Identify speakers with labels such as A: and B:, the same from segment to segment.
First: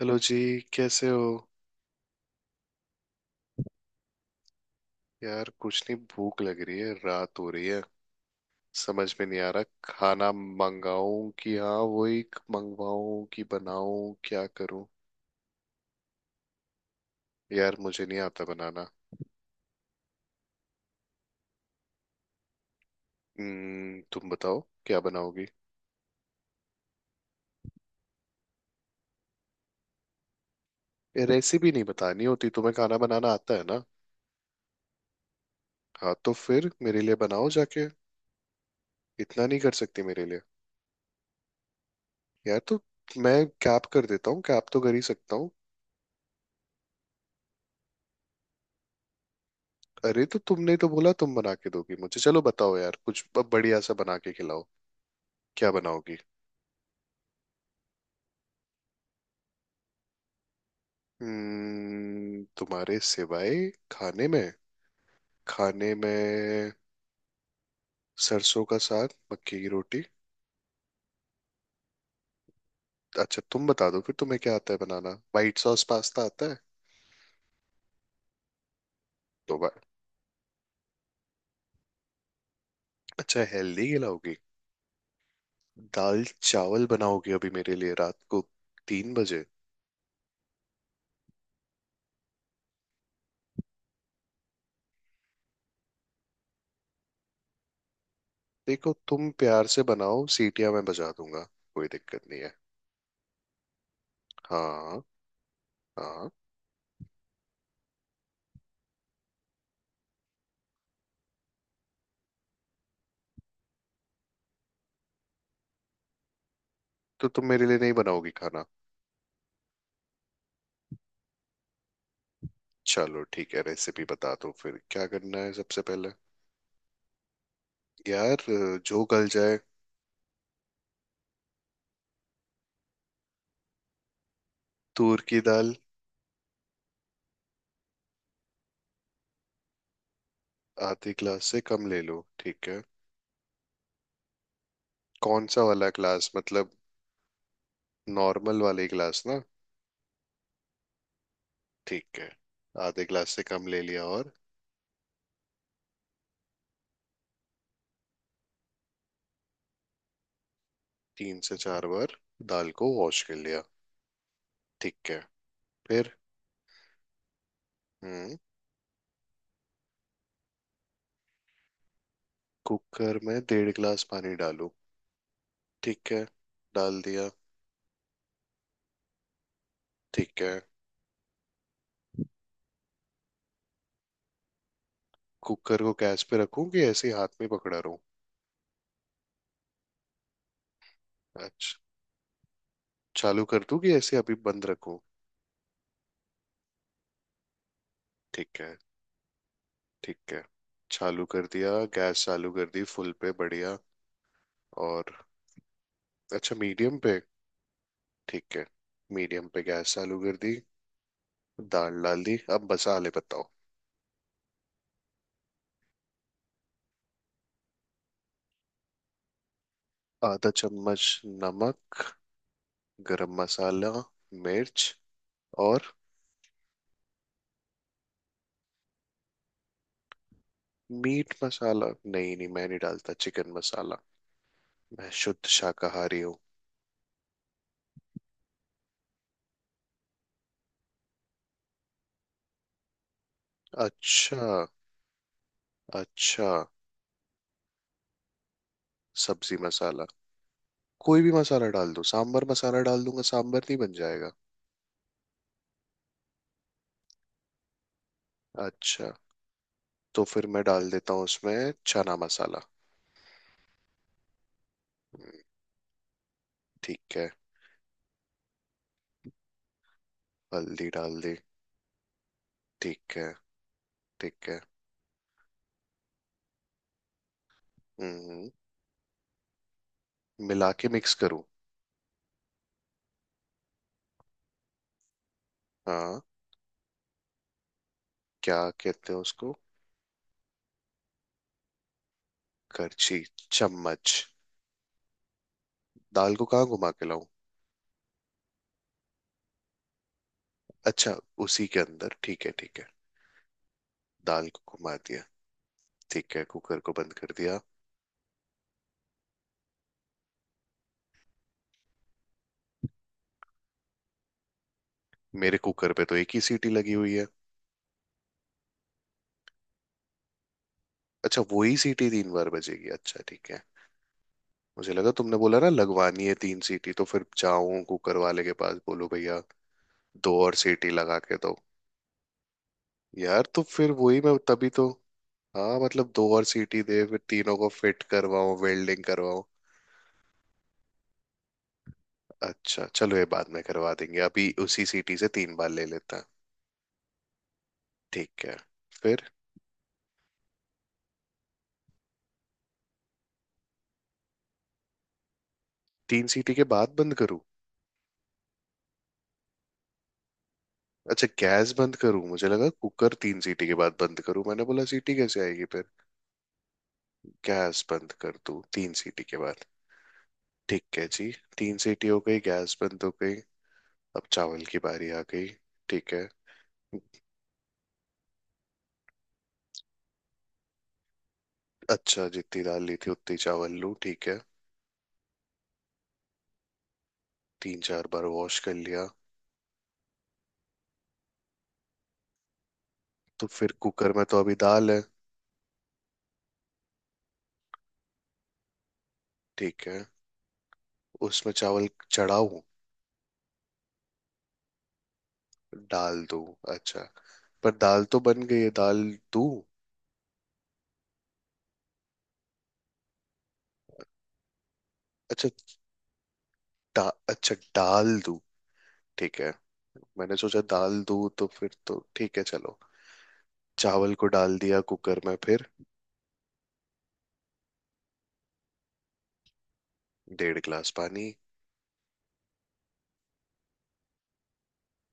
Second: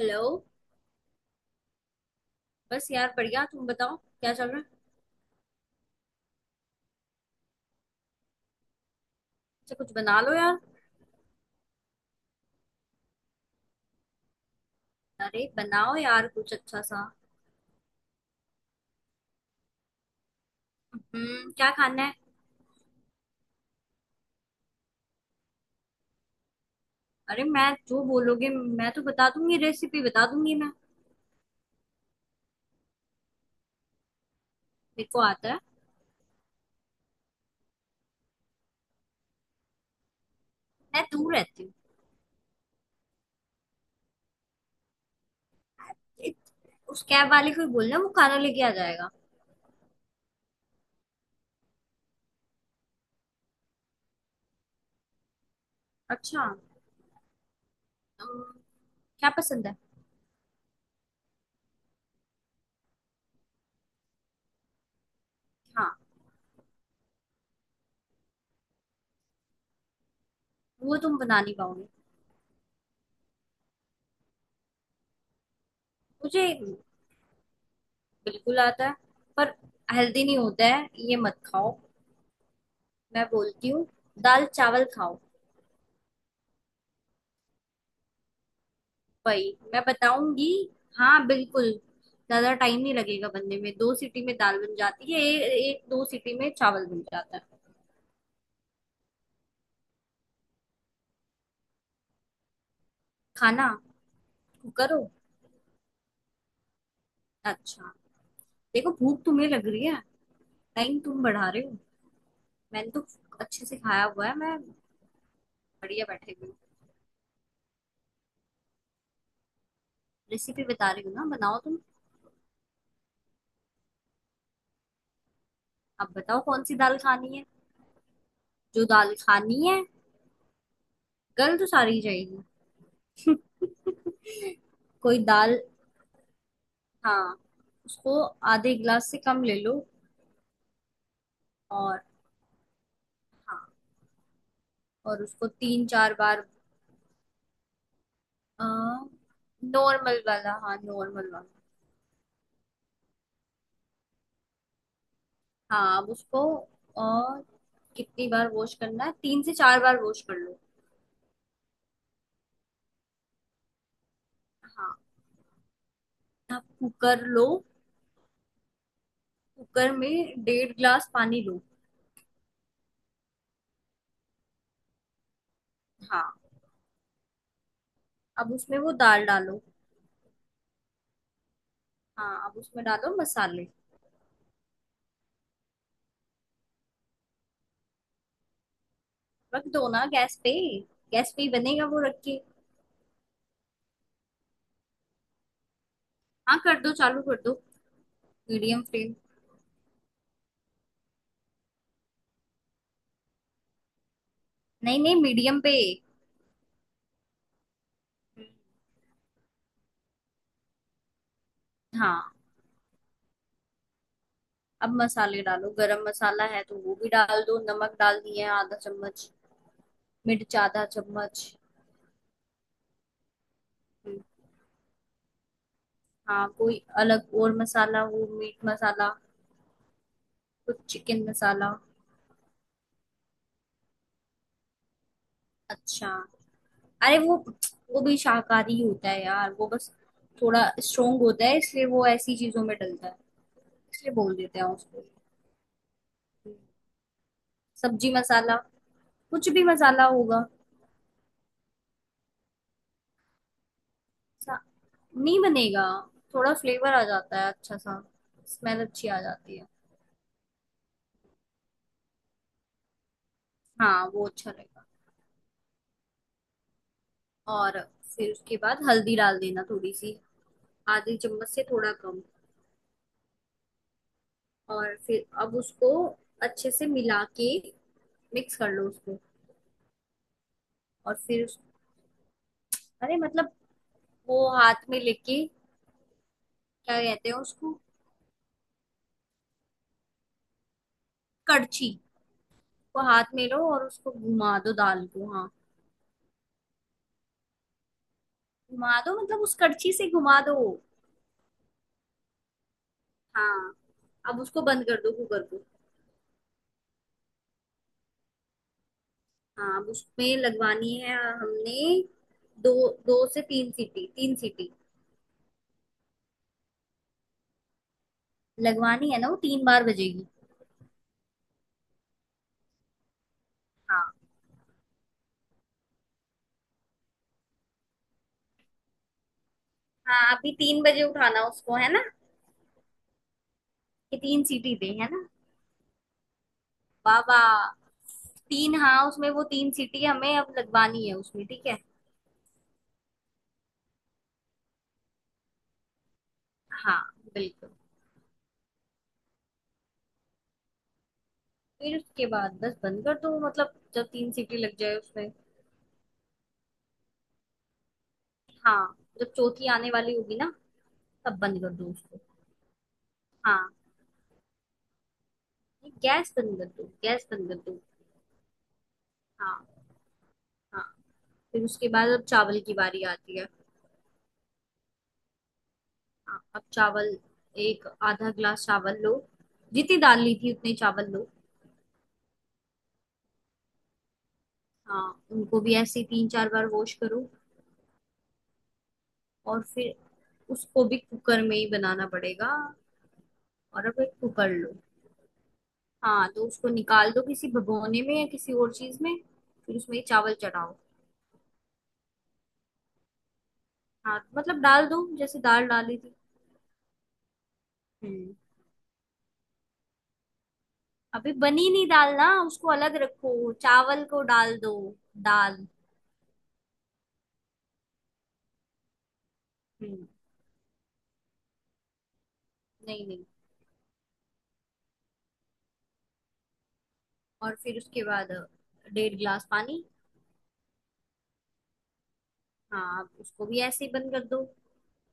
A: Hello
B: hello.
A: जी। कैसे हो?
B: बस यार बढ़िया, तुम बताओ क्या चल रहा है।
A: यार कुछ नहीं, भूख लग रही है, रात हो रही है। समझ में नहीं आ रहा
B: अच्छा, कुछ बना
A: खाना
B: लो यार।
A: मंगाऊं कि, हाँ, वही मंगवाऊं कि बनाऊं, क्या करूं।
B: अरे बनाओ यार कुछ अच्छा सा।
A: यार मुझे नहीं आता बनाना।
B: हम्म, क्या खाना है?
A: हम्म, तुम बताओ क्या बनाओगी।
B: अरे मैं जो बोलोगे, मैं तो बता दूंगी, रेसिपी बता दूंगी मैं।
A: ये रेसिपी नहीं बतानी होती, तुम्हें खाना बनाना आता है ना।
B: मेरे को आता है।
A: हाँ तो फिर मेरे लिए बनाओ जाके। इतना नहीं कर सकती मेरे लिए?
B: मैं दूर रहती हूँ।
A: यार, तो मैं कैप कर देता हूँ, कैप तो कर ही सकता हूँ।
B: इत- उस कैब वाले को ही बोलना, वो खाना लेके आ जाएगा।
A: अरे तो तुमने तो बोला तुम बना के दोगी मुझे, चलो बताओ यार कुछ बढ़िया सा बना के खिलाओ। क्या बनाओगी?
B: अच्छा। अम, क्या पसंद है?
A: तुम्हारे सिवाय खाने में। खाने
B: हाँ।
A: में सरसों का साग मक्की की रोटी।
B: वो तुम बना नहीं पाओगे।
A: अच्छा तुम बता दो फिर, तुम्हें क्या आता है बनाना? वाइट सॉस पास्ता
B: मुझे
A: आता है?
B: बिल्कुल आता है, पर
A: तो वा-
B: हेल्दी नहीं होता है ये, मत खाओ। मैं
A: अच्छा,
B: बोलती हूँ
A: हेल्दी खिलाओगी?
B: दाल चावल खाओ।
A: दाल चावल बनाओगी अभी मेरे लिए रात को तीन बजे?
B: वही मैं बताऊंगी। हाँ बिल्कुल। ज्यादा टाइम नहीं लगेगा बनने में, दो सीटी में दाल बन जाती है, एक दो सीटी में चावल बन जाता है।
A: देखो तुम प्यार से बनाओ, सीटियां मैं बजा दूंगा, कोई दिक्कत नहीं है।
B: खाना। कुकर
A: हाँ।
B: हो?
A: हाँ।
B: अच्छा। देखो भूख तुम्हें लग रही है, टाइम तुम बढ़ा रहे हो। मैंने तो अच्छे से खाया हुआ है, मैं बढ़िया बैठे हुई हूँ।
A: तो तुम मेरे लिए नहीं बनाओगी खाना?
B: रेसिपी बता रही हूँ ना, बनाओ तुम।
A: चलो ठीक है, रेसिपी बता दो फिर, क्या करना है सबसे पहले।
B: अब बताओ कौन सी दाल खानी है।
A: यार
B: जो
A: जो
B: दाल
A: गल जाए।
B: खानी है। गल तो सारी जाएगी। कोई
A: तूर की
B: दाल।
A: दाल।
B: हाँ। उसको आधे गिलास से कम ले लो।
A: आधे ग्लास से कम ले
B: और।
A: लो, ठीक है।
B: हाँ और
A: कौन
B: उसको
A: सा
B: तीन
A: वाला
B: चार
A: ग्लास
B: बार।
A: मतलब, नॉर्मल वाले ग्लास ना?
B: नॉर्मल वाला, हाँ नॉर्मल वाला।
A: ठीक है। आधे ग्लास से कम ले लिया, और?
B: हाँ अब उसको। और कितनी बार वॉश करना है, तीन से चार बार वॉश कर लो।
A: तीन से चार बार। दाल को वॉश कर लिया।
B: हाँ
A: ठीक है, फिर?
B: अब कुकर लो।
A: हम्म।
B: कुकर में डेढ़ ग्लास पानी लो।
A: कुकर में डेढ़ ग्लास पानी डालो। ठीक है,
B: हाँ
A: डाल दिया।
B: अब उसमें वो दाल डालो।
A: ठीक है।
B: हाँ अब उसमें डालो मसाले।
A: कुकर को गैस पे रखूं कि ऐसे ही हाथ में पकड़ा रहूं?
B: रख दो ना गैस पे, गैस पे ही
A: अच्छा।
B: बनेगा वो, रख के।
A: चालू कर दूं कि ऐसे अभी बंद रखूं?
B: हाँ, कर दो, चालू कर दो।
A: ठीक है।
B: Medium flame.
A: ठीक है, चालू कर दिया, गैस चालू कर दी, फुल पे, बढ़िया।
B: नहीं
A: और?
B: नहीं, मीडियम पे।
A: अच्छा, मीडियम पे। ठीक है। मीडियम पे गैस चालू कर दी, दाल डाल
B: हाँ
A: दी, अब मसाले बताओ।
B: अब मसाले डालो, गरम मसाला है तो वो भी डाल दो, नमक डाल दिए आधा चम्मच,
A: आधा
B: मिर्च आधा
A: चम्मच
B: चम्मच।
A: नमक, गरम मसाला,
B: हम्म।
A: मिर्च। और?
B: हाँ कोई अलग और मसाला, वो मीट मसाला, कुछ चिकन
A: मीट
B: मसाला।
A: मसाला नहीं, नहीं मैं नहीं डालता चिकन मसाला, मैं शुद्ध
B: अच्छा।
A: शाकाहारी हूँ।
B: अरे वो भी शाकाहारी होता है यार, वो बस थोड़ा स्ट्रोंग होता है इसलिए वो ऐसी चीजों में डलता है, इसलिए बोल देते
A: अच्छा।
B: हैं उसको।
A: अच्छा।
B: हम्म, सब्जी मसाला। कुछ
A: सब्जी
B: भी मसाला
A: मसाला।
B: होगा।
A: कोई भी मसाला डाल दो, सांबर मसाला डाल दूंगा, सांबर नहीं बन जाएगा?
B: सा- नहीं बनेगा। थोड़ा फ्लेवर आ जाता है अच्छा सा, स्मेल अच्छी
A: अच्छा,
B: आ जाती है।
A: तो फिर मैं डाल देता हूँ उसमें चना मसाला।
B: हाँ वो अच्छा लगेगा।
A: हम्म, ठीक है।
B: और फिर उसके बाद हल्दी डाल देना थोड़ी सी,
A: हल्दी
B: आधी
A: डाल दी।
B: चम्मच से थोड़ा कम।
A: ठीक है। ठीक है।
B: और फिर अब उसको अच्छे से मिला के
A: हम्म।
B: मिक्स कर लो उसको।
A: मिला के मिक्स
B: और
A: करूँ?
B: फिर अरे मतलब वो हाथ में लेके,
A: हाँ।
B: क्या कहते हैं उसको,
A: क्या कहते हैं उसको?
B: कड़छी को
A: करछी?
B: हाथ में लो और उसको
A: चम्मच?
B: घुमा दो दाल को, हाँ।
A: दाल को कहाँ घुमा के लाऊं?
B: घुमा दो मतलब उस कड़छी से घुमा दो।
A: अच्छा, उसी के अंदर, ठीक है ठीक है।
B: हाँ अब
A: दाल
B: उसको
A: को
B: बंद
A: घुमा
B: कर दो,
A: दिया।
B: कुकर को।
A: ठीक है, कुकर को बंद कर दिया।
B: हाँ अब उसमें लगवानी है हमने दो, दो से तीन सीटी, तीन सीटी।
A: मेरे कुकर पे तो एक ही सीटी लगी हुई है।
B: लगवानी है ना, वो तीन बार बजेगी।
A: अच्छा, वही सीटी तीन बार बजेगी, अच्छा ठीक है।
B: हाँ।
A: मुझे लगा तुमने बोला ना लगवानी है तीन सीटी, तो फिर जाऊं कुकर वाले के पास, बोलो भैया
B: हाँ
A: दो
B: अभी
A: और
B: तीन
A: सीटी
B: बजे
A: लगा के
B: उठाना
A: दो।
B: उसको है ना,
A: यार तो फिर
B: कि
A: वही, मैं
B: तीन
A: तभी
B: सीटी
A: तो।
B: दे, है ना।
A: हाँ मतलब दो और सीटी दे, फिर
B: बाबा
A: तीनों को फिट करवाऊं,
B: तीन,
A: वेल्डिंग
B: हाँ उसमें
A: करवाऊं।
B: वो तीन सीटी हमें अब लगवानी है उसमें, ठीक है।
A: अच्छा, चलो ये बाद में करवा देंगे, अभी उसी सीटी से तीन बार ले लेता है।
B: हाँ बिल्कुल।
A: ठीक है, फिर?
B: फिर उसके बाद बस बंद कर दो, मतलब जब तीन सीटी लग जाए उसमें।
A: तीन सीटी के बाद बंद करूं?
B: हाँ जब चौथी आने वाली होगी ना,
A: अच्छा,
B: तब बंद
A: गैस
B: कर दो
A: बंद
B: उसको।
A: करूं, मुझे लगा कुकर तीन सीटी
B: हाँ,
A: के बाद बंद करूं, मैंने बोला सीटी कैसे आएगी फिर।
B: गैस बंद कर दो, गैस बंद कर
A: गैस
B: दो।
A: बंद कर दूं तीन सीटी के बाद?
B: हाँ। हाँ
A: ठीक है जी।
B: फिर
A: तीन
B: उसके
A: सीटी
B: बाद
A: हो
B: अब
A: गई,
B: चावल की
A: गैस बंद
B: बारी
A: हो गई,
B: आती है।
A: अब चावल की बारी आ गई। ठीक है।
B: हाँ अब चावल, एक आधा ग्लास चावल लो, जितनी दाल ली थी उतने चावल लो।
A: अच्छा, जितनी दाल ली थी उतनी चावल लूँ, ठीक है।
B: हाँ उनको भी ऐसे ही तीन चार बार वॉश करो।
A: तीन चार बार वॉश कर लिया।
B: और फिर उसको भी कुकर में ही बनाना पड़ेगा।
A: तो फिर
B: और अब एक
A: कुकर में तो
B: कुकर
A: अभी
B: लो।
A: दाल है।
B: हाँ तो उसको निकाल दो किसी भगोने में या किसी और चीज में। फिर
A: ठीक
B: उसमें ये
A: है।
B: चावल चढ़ाओ।
A: उसमें चावल चढ़ाऊं?
B: हाँ मतलब डाल दो जैसे दाल डाली थी।
A: डाल दूं? अच्छा, पर दाल तो
B: हम्म।
A: बन गई है, दाल दूं?
B: अभी बनी नहीं दाल ना, उसको अलग रखो, चावल को डाल दो
A: अच्छा,
B: दाल।
A: डा, अच्छा डाल दूं, ठीक है।
B: हम्म।
A: मैंने सोचा दाल दूं, तो फिर तो ठीक है चलो।
B: नहीं नहीं।
A: चावल को डाल दिया कुकर में, फिर?
B: और फिर उसके बाद डेढ़ गिलास पानी।
A: डेढ़ गिलास पानी।
B: हाँ उसको भी ऐसे ही बंद कर दो।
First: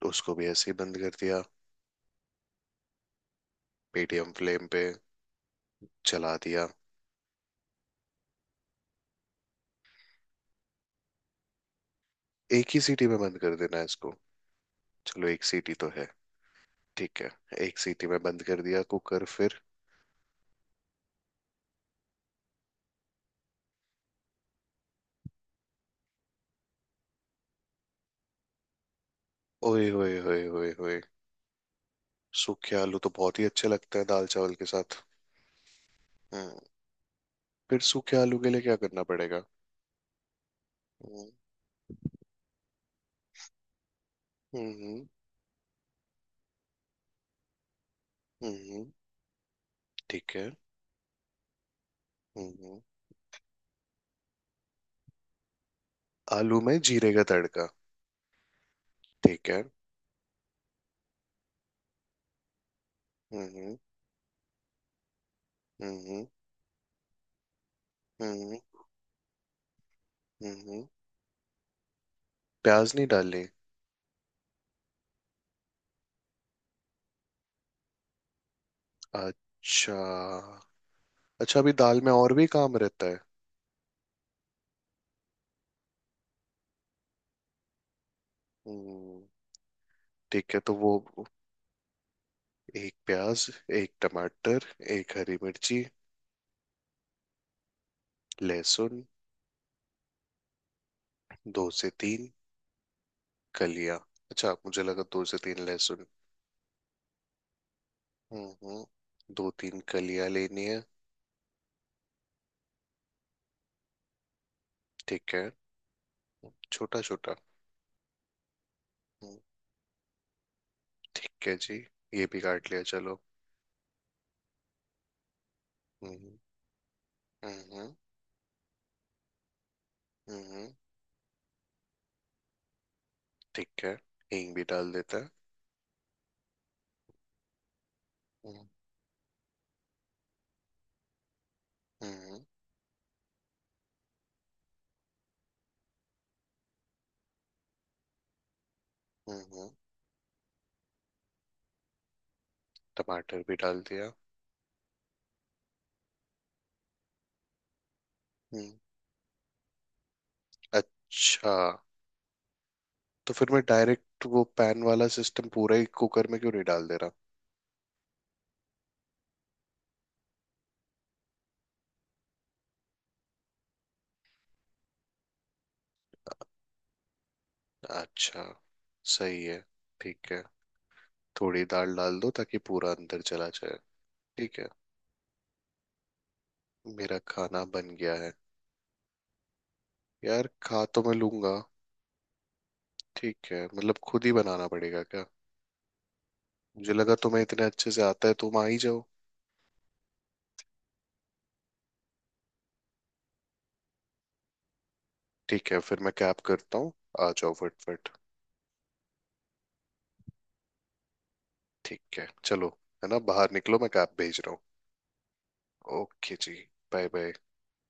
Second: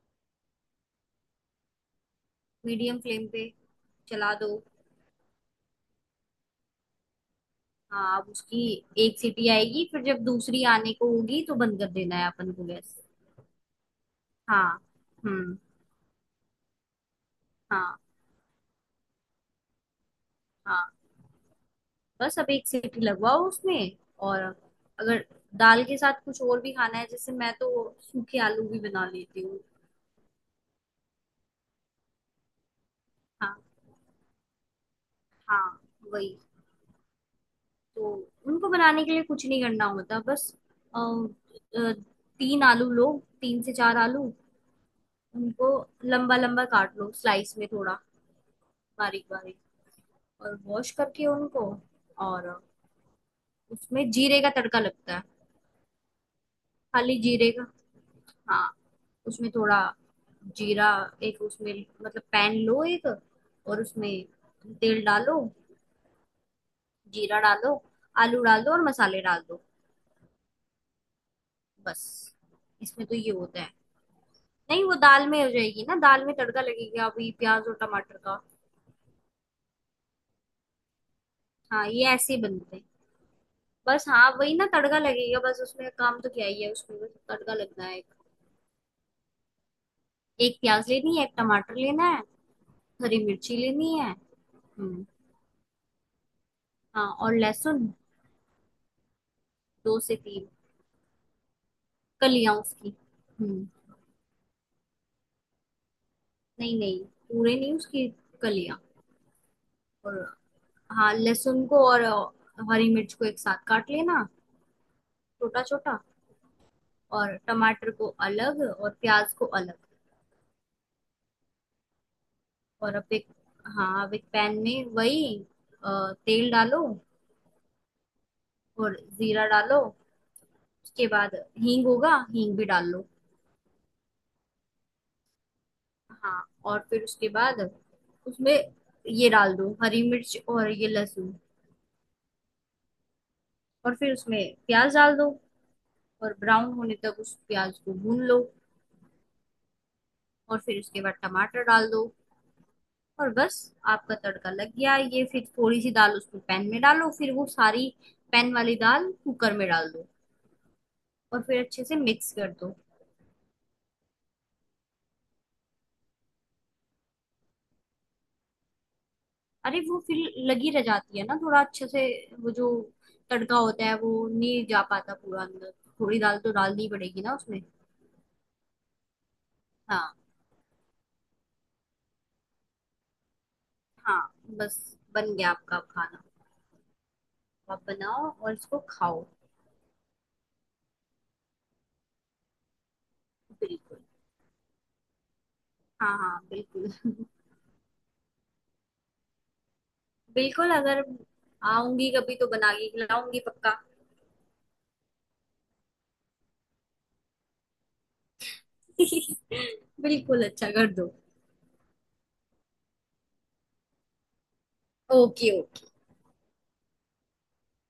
A: उसको भी ऐसे ही बंद कर दिया।
B: मीडियम फ्लेम पे
A: मीडियम
B: चला दो।
A: फ्लेम पे। चला दिया।
B: हाँ अब उसकी एक सीटी आएगी, फिर जब दूसरी आने को होगी तो बंद कर देना है अपन को
A: एक ही
B: गैस।
A: सीटी में बंद कर देना है इसको?
B: हाँ।
A: चलो एक
B: हम्म।
A: सीटी तो है, ठीक है। एक
B: हाँ।
A: सीटी में बंद कर दिया कुकर, फिर?
B: हाँ बस अब एक सीटी लगवाओ उसमें। और अगर दाल के साथ कुछ और भी खाना है, जैसे मैं तो सूखे आलू भी बना लेती हूँ।
A: ओए होए होए होए होए, सूखे आलू तो बहुत ही
B: हाँ
A: अच्छे लगते हैं दाल चावल के साथ।
B: हाँ वही।
A: हम्म। फिर
B: तो
A: सूखे आलू के लिए
B: उनको
A: क्या करना
B: बनाने के लिए
A: पड़ेगा?
B: कुछ नहीं करना होता बस। अ,
A: हम्म।
B: अ, तीन आलू लो, तीन से चार आलू।
A: हम्म।
B: उनको लंबा लंबा काट लो स्लाइस में, थोड़ा
A: हम्म,
B: बारीक बारीक।
A: ठीक है।
B: और वॉश करके उनको। और
A: हम्म।
B: उसमें जीरे का तड़का लगता है,
A: आलू में जीरे
B: खाली
A: का
B: जीरे का।
A: तड़का?
B: हाँ
A: ठीक
B: उसमें
A: है।
B: थोड़ा जीरा। एक उसमें, मतलब पैन लो एक,
A: हम्म।
B: और उसमें तेल डालो,
A: हम्म।
B: जीरा डालो, आलू
A: हम्म।
B: डाल दो और मसाले डाल दो,
A: हम्म।
B: बस।
A: प्याज नहीं
B: इसमें तो ये
A: डालनी?
B: होता है। नहीं वो दाल में हो जाएगी ना, दाल में तड़का लगेगा अभी प्याज और टमाटर का।
A: अच्छा, अच्छा अभी
B: हाँ
A: दाल
B: ये
A: में और
B: ऐसे ही
A: भी
B: बनते
A: काम
B: हैं।
A: रहता है।
B: बस हाँ वही ना, तड़का लगेगा बस उसमें, काम तो क्या ही है उसमें, बस तड़का लगना है। एक,
A: हम्म, ठीक
B: एक
A: है तो
B: प्याज
A: वो।
B: लेनी है, एक टमाटर लेना है।
A: एक
B: हरी
A: प्याज,
B: मिर्ची लेनी
A: एक
B: है।
A: टमाटर,
B: हम्म।
A: एक हरी मिर्ची।
B: हाँ और लहसुन,
A: लहसुन।
B: दो से तीन
A: दो से तीन।
B: कलियां उसकी। हम्म।
A: कलियां? अच्छा मुझे लगा दो से तीन लहसुन।
B: नहीं नहीं, पूरे नहीं, उसकी कलियां।
A: हम्म, दो तीन
B: और
A: कलियां लेनी है।
B: हाँ लहसुन को और हरी मिर्च को एक साथ काट लेना,
A: ठीक है।
B: छोटा छोटा।
A: छोटा छोटा।
B: और टमाटर को अलग और प्याज
A: हम्म,
B: को अलग।
A: ठीक है जी, ये भी काट लिया
B: और अब
A: चलो।
B: एक, हाँ अब एक पैन में वही,
A: हम्म।
B: तेल डालो।
A: हम्म। हम्म।
B: और जीरा डालो।
A: हम्म, हम्म,
B: उसके बाद हींग होगा, हींग भी डाल लो।
A: ठीक है। हींग भी डाल देता है।
B: हाँ और फिर उसके बाद उसमें
A: हम्म।
B: ये डाल दो, हरी मिर्च और ये लहसुन।
A: हम्म।
B: और फिर उसमें प्याज डाल दो, और ब्राउन होने तक उस प्याज को भून लो।
A: हम्म, हम्म,
B: और फिर उसके बाद टमाटर डाल दो। और
A: टमाटर भी
B: बस
A: डाल दिया।
B: आपका तड़का लग गया, ये फिर थोड़ी सी दाल उसमें पैन में डालो, फिर वो सारी पैन
A: हम्म।
B: वाली दाल कुकर में डाल दो। और
A: अच्छा,
B: फिर अच्छे से मिक्स कर दो।
A: तो फिर मैं डायरेक्ट वो पैन वाला सिस्टम पूरा ही कुकर में क्यों नहीं डाल दे
B: अरे वो फिर लगी रह जाती है ना थोड़ा अच्छे से, वो जो तड़का होता है वो नहीं जा पाता पूरा अंदर, थोड़ी दाल तो डालनी पड़ेगी ना उसमें।
A: रहा? अच्छा, सही है,
B: हाँ।
A: ठीक है। थोड़ी दाल डाल दो ताकि पूरा अंदर चला जाए।
B: हाँ
A: ठीक है।
B: बस, बन गया आपका खाना।
A: मेरा खाना
B: आप
A: बन गया
B: बनाओ
A: है?
B: और इसको खाओ।
A: यार खा तो मैं लूंगा। ठीक है, मतलब
B: बिल्कुल,
A: खुद ही बनाना पड़ेगा क्या?
B: हाँ हाँ बिल्कुल।
A: मुझे लगा तुम्हें इतने अच्छे से आता है, तुम आ ही जाओ।
B: बिल्कुल, अगर आऊंगी कभी तो बना के खिलाऊंगी पक्का।
A: ठीक है, फिर मैं कैब करता हूँ, आ जाओ फटफट।
B: बिल्कुल, अच्छा कर दो।
A: ठीक है चलो, है ना, बाहर निकलो, मैं कैब भेज रहा
B: ओके।
A: हूँ। ओके जी, बाय बाय।